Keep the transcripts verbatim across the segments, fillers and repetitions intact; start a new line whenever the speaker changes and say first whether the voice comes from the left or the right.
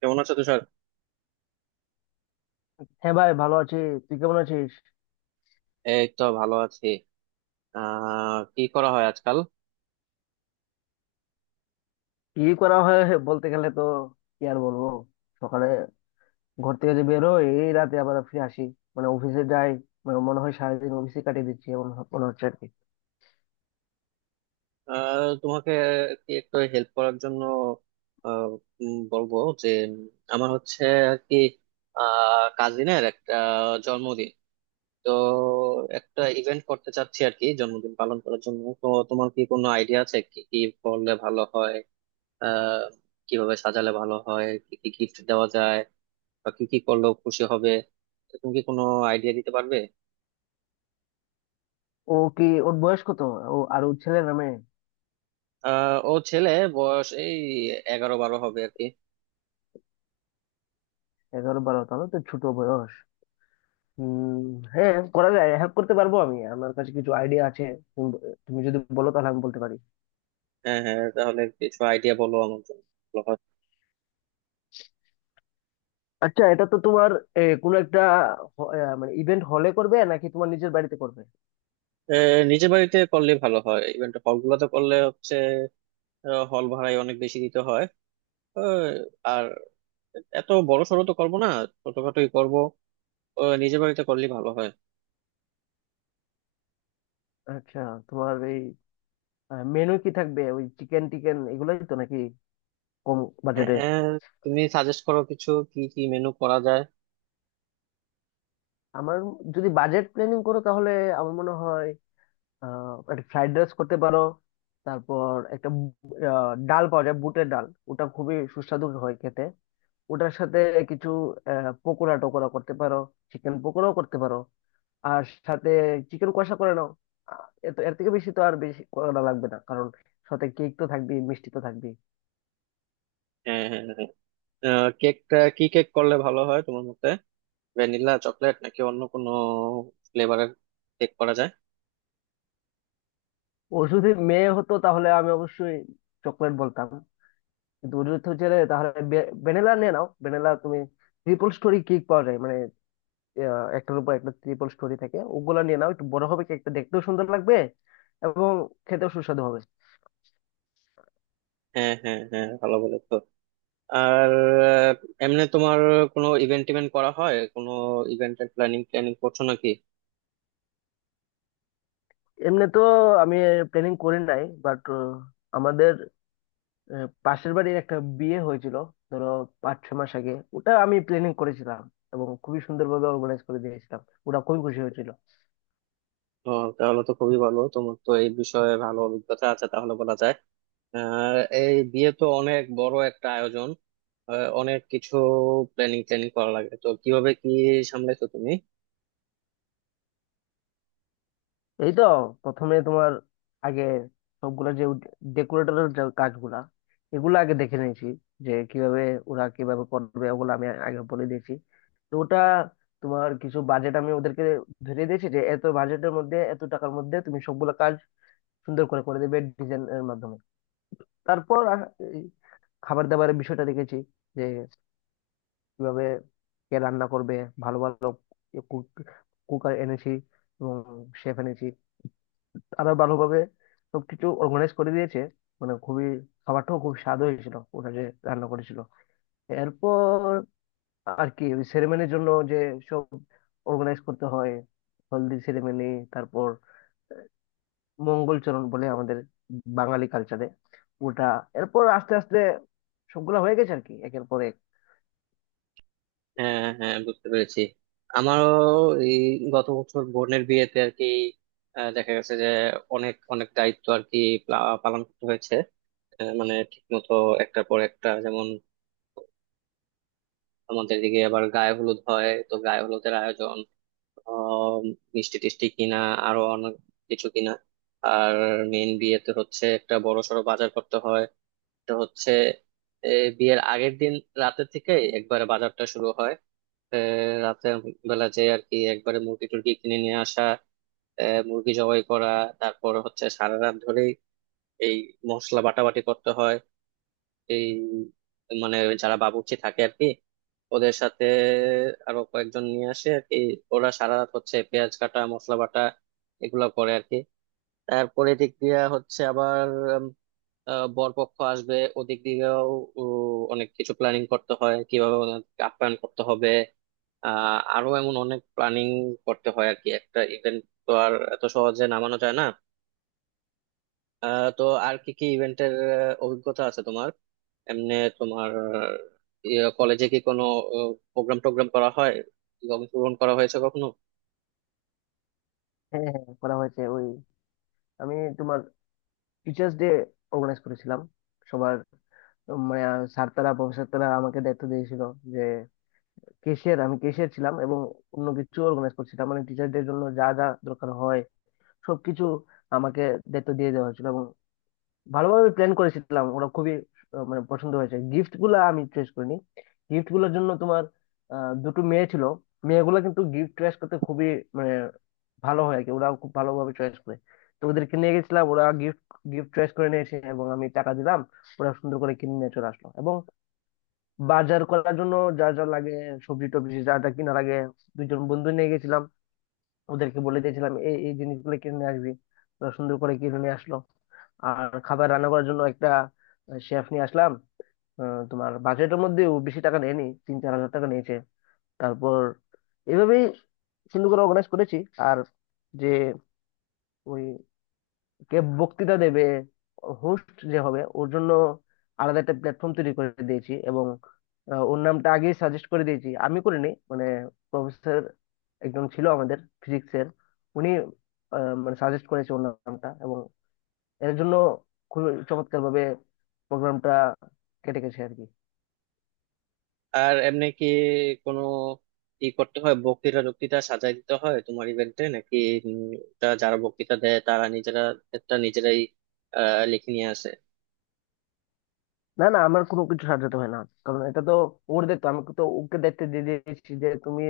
right: কেমন আছো তুষার?
left: হ্যাঁ ভাই, ভালো আছি। তুই কেমন আছিস?
right: এই তো ভালো আছি। আহ কি করা হয় আজকাল?
left: কি করা হয়, বলতে গেলে তো কি আর বলবো। সকালে ঘর থেকে যে বের হই এই রাতে আবার ফিরে আসি, মানে অফিসে যাই। মানে মনে হয় সারাদিন অফিসে কাটিয়ে দিচ্ছি এমন হ- মনে হচ্ছে আর কি।
right: আহ তোমাকে কি একটু হেল্প করার জন্য আহ, উম, বলবো যে উম, আমার হচ্ছে আর কি আহ কাজিনের একটা জন্মদিন। তো একটা ইভেন্ট করতে চাচ্ছি আর কি জন্মদিন পালন করার জন্য, তো তোমার কি কোনো আইডিয়া আছে কি কি করলে ভালো হয়? আহ কিভাবে সাজালে ভালো হয়, কি কি গিফট দেওয়া যায়, বা কি কি করলেও খুশি হবে? তো তুমি কি কোনো আইডিয়া দিতে পারবে?
left: ও কি? ওর বয়স কত? ও আর ওর ছেলে নামে।
right: আহ ও ছেলে, বয়স এই এগারো বারো হবে আর কি।
left: এগারো বারো, তাহলে তো ছোট বয়স। হম। হ্যাঁ, করা যায়, হেল্প করতে পারবো, আমি আমার কাছে কিছু আইডিয়া আছে। তুমি তুমি যদি বলো তাহলে আমি বলতে পারি।
right: হ্যাঁ হ্যাঁ, তাহলে কিছু আইডিয়া বলো, আমার জন্য ভালো হয়।
left: আচ্ছা, এটা তো তোমার এ, কোনো একটা হ- এ, মানে ইভেন্ট হলে করবে নাকি তোমার নিজের বাড়িতে করবে?
right: আহ, নিজের বাড়িতে করলে ভালো হয়। ইভেন্ট হল গুলোতে করলে হচ্ছে হল ভাড়ায় অনেক বেশি দিতে হয়। আহ, আর এত বড় সড়ো তো করবো না, ছোটখাটোই করবো। আহ, নিজের বাড়িতে করলে ভালো হয়।
left: আচ্ছা, তোমার এই মেনু কি থাকবে? ওই চিকেন টিকেন এগুলোই তো নাকি? কম
right: আহ,
left: বাজেটে।
right: আহ, তুমি সাজেস্ট করো কিছু কি কি মেনু করা যায়।
left: আমার, যদি বাজেট প্ল্যানিং করো তাহলে আমার মনে হয় আহ একটা ফ্রাইড রাইস করতে পারো। তারপর একটা বু- আহ, ডাল পাওয়া যায়, বুটের ডাল, ওটা খুবই সুস্বাদু হয় খেতে। ওটার সাথে কিছু আহ, পকোড়া টকোড়া করতে পারো, চিকেন পকোড়াও করতে পারো। আর সাথে চিকেন কষা করে নাও। আহ, এত, এর থেকে বেশি তো আর বেশি করা লাগবে না, কারণ সাথে কেক তো থাকবেই, মিষ্টি তো থাকবেই।
right: হ্যাঁ হ্যাঁ হ্যাঁ হ্যাঁ। আহ, কেকটা কি কেক করলে ভালো হয় তোমার মতে? ভ্যানিলা, চকলেট, নাকি অন্য কোনো ফ্লেভারের কেক করা যায়?
left: ও যদি মেয়ে হতো তাহলে আমি অবশ্যই চকলেট বলতাম। দুধ হচ্ছে যে, তাহলে ভ্যানিলা নিয়ে নাও। ভ্যানিলা তুমি ট্রিপল স্টোরি কেক পাওয়া যায় মানে, আহ, একটার উপর একটা ট্রিপল স্টোরি থাকে, ওগুলা নিয়ে নাও, একটু বড় হবে কেকটা, দেখতেও সুন্দর লাগবে এবং খেতেও সুস্বাদু হবে।
right: হ্যাঁ হ্যাঁ হ্যাঁ, ভালো বলেছো। আর আহ, এমনি তোমার কোনো ইভেন্ট টিভেন্ট করা হয়, কোনো ইভেন্টের প্ল্যানিং প্ল্যানিং করছো নাকি?
left: এমনি তো আমি প্ল্যানিং করি নাই, বাট আমাদের আহ, পাশের বাড়ির একটা বিয়ে হয়েছিল, ধরো পাঁচ ছ মাস আগে, ওটা আমি প্ল্যানিং করেছিলাম এবং খুবই সুন্দরভাবে অর্গানাইজ করে দিয়েছিলাম, ওরা খুবই খুশি হয়েছিল।
right: ও, তাহলে তো খুবই ভালো, তোমার তো এই বিষয়ে ভালো অভিজ্ঞতা আছে তাহলে বলা যায়। আর এই বিয়ে তো অনেক বড় একটা আয়োজন। আহ, অনেক কিছু প্ল্যানিং ট্যানিং করা লাগে, তো কিভাবে কি সামলাইছো তুমি?
left: এই তো, প্রথমে তোমার আগে সবগুলা যে ডেকোরেটরের যে কাজগুলা, এগুলো আগে দেখে নিয়েছি যে কিভাবে, ওরা কিভাবে করবে, ওগুলো আমি আগে বলে দিয়েছি। তো ওটা, তোমার কিছু বাজেট আমি ওদেরকে ধরে দিয়েছি যে এত বাজেটের মধ্যে, এত টাকার মধ্যে তুমি সবগুলা কাজ সুন্দর করে করে দেবে ডিজাইন এর মাধ্যমে। তারপর আ- এই খাবার দাবারের বিষয়টা দেখেছি যে কিভাবে, কে রান্না করবে। ভালো ভালো কুক, কুকার এনেছি এবং শেফ এনেছি, আরো ভালোভাবে সবকিছু অর্গানাইজ করে দিয়েছে। মানে খুবই, খাবারটাও খুব স্বাদ হয়েছিল, ওটা যে রান্না করেছিল। এরপর আর কি ওই সেরেমনির জন্য যে সব অর্গানাইজ করতে হয়, হলদি সেরেমনি, তারপর মঙ্গলচরণ বলে আমাদের বাঙালি কালচারে ওটা। এরপর আস্তে আস্তে সবগুলা হয়ে গেছে আর কি একের পর এক।
right: হ্যাঁ হ্যাঁ, বুঝতে পেরেছি। আমারও এই গত বছর বোনের বিয়েতে আর কি আহ, দেখা গেছে যে অনেক অনেক দায়িত্ব আর কি প্লা- পালন করতে হয়েছে। আহ, মানে ঠিক মতো একটার পর একটা, যেমন আমাদের দিকে আবার গায়ে হলুদ হয় তো গায়ে হলুদের আয়োজন, আহ, মিষ্টি টিষ্টি কিনা, আরো অনেক কিছু কিনা। আর মেন বিয়েতে হচ্ছে একটা বড় সড়ো বাজার করতে হয়, তো হচ্ছে এ, বিয়ের আগের দিন রাতে থেকে একবারে বাজারটা শুরু হয়। এ, রাতের বেলা যে আর কি একবারে মুরগি টুরগি কিনে নিয়ে আসা, এ, মুরগি জবাই করা। তারপর হচ্ছে সারা রাত ধরেই এই মশলা বাটাবাটি করতে হয়। এই মানে যারা বাবুর্চি থাকে আর কি, ওদের সাথে আরো কয়েকজন নিয়ে আসে আর কি, ওরা সারা রাত হচ্ছে পেঁয়াজ কাটা মশলা বাটা এগুলো করে আর কি। তারপরে দিক দিয়ে হচ্ছে আবার উম, আহ, বরপক্ষ আসবে ওদিক দিয়েও, উ, অনেক কিছু প্ল্যানিং করতে হয় কিভাবে ওনাদেরকে আপ্যায়ন করতে হবে। আহ আরো এমন অনেক প্ল্যানিং করতে হয় আর কি, একটা ইভেন্ট তো আর এত সহজে নামানো যায় না। আহ তো আর কি কি ইভেন্টের অভিজ্ঞতা আছে তোমার? এমনি তোমার কলেজে কি কোনো প্রোগ্রাম টোগ্রাম করা হয়, অংশগ্রহণ করা হয়েছে কখনো?
left: হ্যাঁ, হ্যাঁ করা হয়েছে। ওই আমি তোমার টিচার্স ডে অর্গানাইজ করেছিলাম সবার। উম, মানে স্যার তারা, প্রফেসর তারা আমাকে দায়িত্ব দিয়েছিল যে কেশিয়ার, আমি কেশিয়ার ছিলাম এবং অন্য কিছু অর্গানাইজ করছিলাম মানে টিচারদের জন্য যা যা দরকার হয় সবকিছু আমাকে দায়িত্ব দিয়ে দেওয়া হয়েছিল এবং ভালোভাবে প্ল্যান করেছিলাম। ওরা খুবই আহ, মানে পছন্দ হয়েছে। গিফট গুলা আমি চয়েস করিনি গিফট গুলোর জন্য তোমার, আহ, দুটো মেয়ে ছিল, মেয়েগুলো কিন্তু গিফট চয়েস করতে খুবই মানে ভালো হয় আর কি, ওরা খুব ভালোভাবে চয়েস করে। তো ওদেরকে নিয়ে গেছিলাম, ওরা গিফট গিফট চয়েস করে নিয়েছে এবং আমি টাকা দিলাম। ওরা সুন্দর করে কিনে নিয়ে চলে আসলো। এবং বাজার করার জন্য যা যা লাগে, সবজি টবজি যা যা কিনা লাগে, দুজন বন্ধু নিয়ে গেছিলাম, ওদেরকে বলে দিয়েছিলাম এই এই জিনিসগুলো কিনে নিয়ে আসবি। ওরা সুন্দর করে কিনে নিয়ে আসলো। আর খাবার রান্না করার জন্য একটা শেফ নিয়ে আসলাম, আহ, তোমার বাজেটের মধ্যেও বেশি টাকা নেয়নি, তিন চার হাজার টাকা নিয়েছে। তারপর এভাবেই সুন্দর করে অর্গানাইজ করেছি। আর যে ওই কে বক্তৃতা দেবে, হোস্ট যে হবে ওর জন্য আলাদা একটা প্ল্যাটফর্ম তৈরি করে দিয়েছি এবং আহ, ওর নামটা আগেই সাজেস্ট করে দিয়েছি, আমি করিনি মানে, প্রফেসর একজন ছিল আমাদের ফিজিক্সের, উনি আহ, মানে সাজেস্ট করেছে ওর নামটা এবং এর জন্য খুবই চমৎকার ভাবে প্রোগ্রামটা কেটে গেছে আর কি।
right: আর এমনি কি কোনো ই করতে হয় বক্তৃতা টক্তৃতা সাজাই দিতে হয় তোমার ইভেন্টে নাকি? উম, তা যারা বক্তৃতা দেয় তারা নিজেরা একটা নিজেরাই আহ, লিখে নিয়ে আসে।
left: না, না, আমার কোনো কিছু সাজাতে হয় না, কারণ এটা তো ওর দায়িত্ব। আমি তো ওকে দায়িত্ব দিয়ে দিয়েছি যে তুমি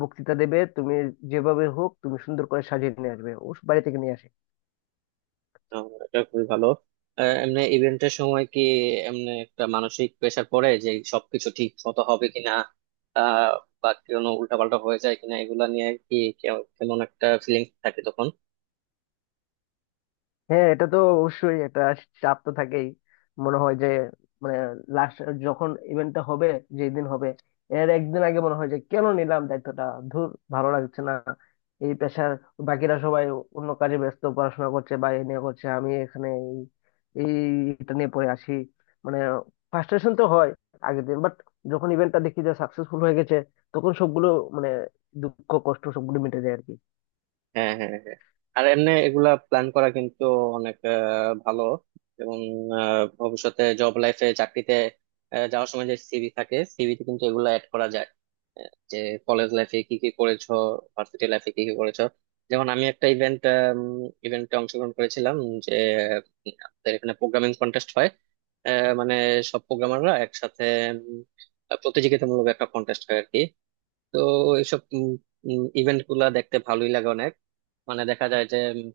left: বক্তৃতা দেবে, তুমি যেভাবে হোক তুমি সুন্দর করে সাজিয়ে নিয়ে আসবে, ও বাড়ি থেকে নিয়ে আসে।
right: আহ, এটা খুবই ভালো। আহ, এমনি ইভেন্টের সময় কি এমনি একটা মানসিক প্রেশার পড়ে যে সবকিছু ঠিক মতো হবে কিনা, আহ বা কোনো উল্টাপাল্টা হয়ে যায় কিনা এগুলা নিয়ে কি কে- কেমন একটা ফিলিংস থাকে তখন?
left: হ্যাঁ, এটা তো অবশ্যই একটা চাপ তো থাকেই। মনে হয় যে মানে লাস্ট, যখন ইভেন্টটা হবে, যেদিন হবে, এর একদিন আগে মনে হয় যে কেন নিলাম দায়িত্বটা, ধুর, ভালো লাগছে না এই পেশার। বাকিরা সবাই অন্য কাজে ব্যস্ত, পড়াশোনা করছে বা এ নিয়ে করছে, আমি এখানে এই, এই এটা নিয়ে পড়ে আসি। মানে ফ্রাস্ট্রেশন তো হয় আগের দিন, বাট যখন ইভেন্টটা দেখি যে সাকসেসফুল হয়ে গেছে, তখন সবগুলো মানে দুঃখ কষ্ট সবগুলো মিটে যায় আর কি।
right: হ্যাঁ হ্যাঁ হ্যাঁ। আর এমনি এগুলা প্ল্যান করা কিন্তু অনেক আহ, ভালো এবং আহ, ভবিষ্যতে জব লাইফে চাকরিতে আহ, যাওয়ার সময় যে সিভি থাকে সিভিতে কিন্তু এগুলা অ্যাড করা যায়, আহ, যে কলেজ লাইফে কি কি করেছো, ভার্সিটি লাইফে কি কি করেছো। যেমন আমি একটা ইভেন্ট ইভেন্টে অংশগ্রহণ করেছিলাম যে উম, আমাদের এখানে প্রোগ্রামিং কন্টেস্ট হয়। আহ, মানে সব প্রোগ্রামাররা একসাথে উম, প্রতিযোগিতামূলক একটা কন্টেস্ট হয় আর কি। তো এইসব ইভেন্ট গুলা দেখতে ভালোই লাগে অনেক। মানে দেখা যায় যে উম,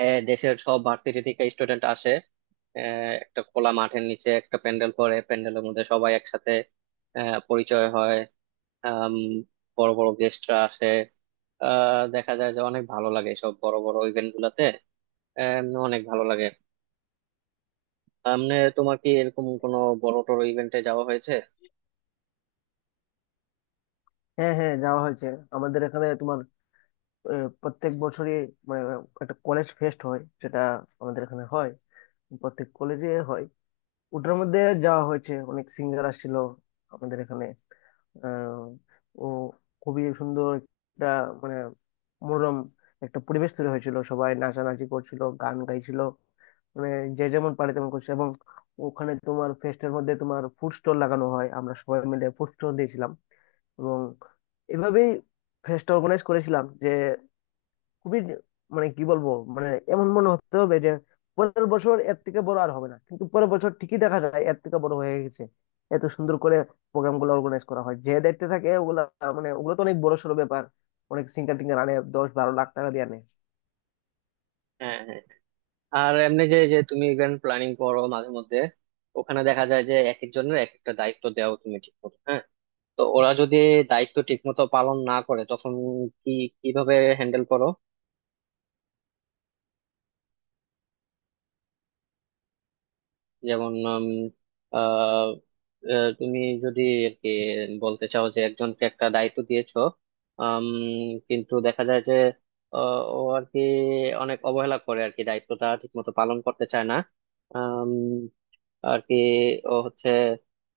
right: এ, দেশের সব ভার্সিটি থেকে স্টুডেন্ট আসে, এ, একটা খোলা মাঠের নিচে একটা প্যান্ডেল করে প্যান্ডেলের মধ্যে সবাই একসাথে এ, পরিচয় হয়। আম, বড় বড় গেস্টরা আসে। আহ, দেখা যায় যে অনেক ভালো লাগে সব বড় বড় ইভেন্ট গুলাতে। এম, অনেক ভালো লাগে। এমনি তোমার কি এরকম কোনো বড় টড় ইভেন্টে যাওয়া হয়েছে?
left: হ্যাঁ, হ্যাঁ যাওয়া হয়েছে। আমাদের এখানে তোমার আহ, প্রত্যেক বছরই মানে একটা কলেজ ফেস্ট হয়, সেটা আমাদের এখানে হয়, প্রত্যেক কলেজে হয়। ওটার মধ্যে যাওয়া হয়েছে, অনেক সিঙ্গার আসছিল আমাদের এখানে। আহ, ও, খুবই সুন্দর একটা মানে মনোরম একটা পরিবেশ তৈরি হয়েছিল, সবাই নাচানাচি করছিল, গান গাইছিল, মানে যে যেমন পারে তেমন করছে। এবং ওখানে তোমার ফেস্টের মধ্যে তোমার ফুড স্টল লাগানো হয়, আমরা সবাই মিলে ফুড স্টল দিয়েছিলাম এবং এভাবেই ফেস্টটা অর্গানাইজ করেছিলাম যে খুবই মানে কি বলবো, মানে এমন মনে হতে হবে যে পরের বছর এর থেকে বড় আর হবে না, কিন্তু পরের বছর ঠিকই দেখা যায় এর থেকে বড় হয়ে গেছে। এত সুন্দর করে প্রোগ্রাম গুলো অর্গানাইজ করা হয় যে দেখতে থাকে ওগুলা। মানে ওগুলো তো অনেক বড় সড় ব্যাপার, অনেক সিঙ্গার টিঙ্গার আনে, দশ বারো লাখ টাকা দিয়ে আনে।
right: হ্যাঁ হ্যাঁ। আর এমনি যে যে তুমি ইভেন্ট প্ল্যানিং করো মাঝে মধ্যে, ওখানে দেখা যায় যে এক একজনের এক একটা দায়িত্ব দেওয়া তুমি ঠিক করো, হ্যাঁ। তো ওরা যদি দায়িত্ব ঠিকমতো পালন না করে তখন কি, কিভাবে হ্যান্ডেল করো? যেমন উম, আহ, আহ, তুমি যদি আর কি বলতে চাও যে একজনকে একটা দায়িত্ব দিয়েছো, আম, কিন্তু দেখা যায় যে আহ, ও আর কি অনেক অবহেলা করে আর কি দায়িত্বটা ঠিকমতো পালন করতে চায় না আর কি। ও হচ্ছে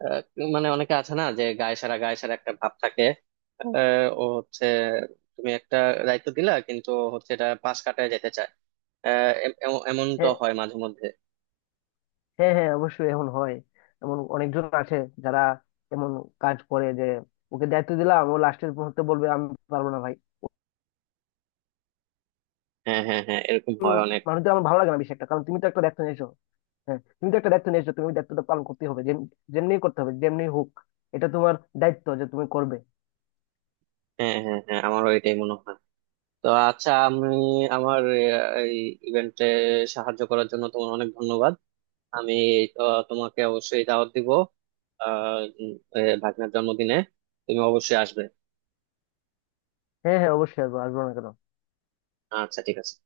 right: আহ, মানে অনেকে আছে না যে গায়ে সারা গায়ে সারা একটা ভাব থাকে। আহ, ও হচ্ছে তুমি একটা দায়িত্ব দিলা কিন্তু ও হচ্ছে এটা পাশ কাটায় যেতে চায়। আহ, এম- এম- এমন তো
left: হ্যাঁ,
right: হয় মাঝে মধ্যে।
left: হ্যাঁ, হ্যাঁ, অবশ্যই এমন হয়। এমন অনেকজন আছে যারা এমন কাজ করে যে ওকে দায়িত্ব দিলাম, ও লাস্টের মুহূর্তে বলবে আমি পারবো না ভাই।
right: হ্যাঁ হ্যাঁ হ্যাঁ, এরকম
left: উম,
right: হয় অনেক।
left: মানুষদের আমার ভালো লাগে না বেশি একটা, কারণ তুমি তো একটা দায়িত্ব নিয়েছো। হ্যাঁ, তুমি তো একটা দায়িত্ব নিয়েছো, তুমি ওই দায়িত্বটা পালন করতে হবে, যেমনি করতে হবে যেমনি হোক, এটা তোমার দায়িত্ব যে তুমি করবে।
right: হ্যাঁ হ্যাঁ হ্যাঁ, আমারও এটাই মনে হয়। তো আচ্ছা, আমি আমার আহ, এই ইভেন্টে সাহায্য করার জন্য তোমার অনেক ধন্যবাদ। আমি আহ, তোমাকে অবশ্যই দাওয়াত দিব। আহ উম, এ, ভাগ্নের জন্মদিনে তুমি অবশ্যই আসবে।
left: হ্যাঁ, হ্যাঁ, অবশ্যই আসবো, আসবো না কেন।
right: আচ্ছা ঠিক আছে।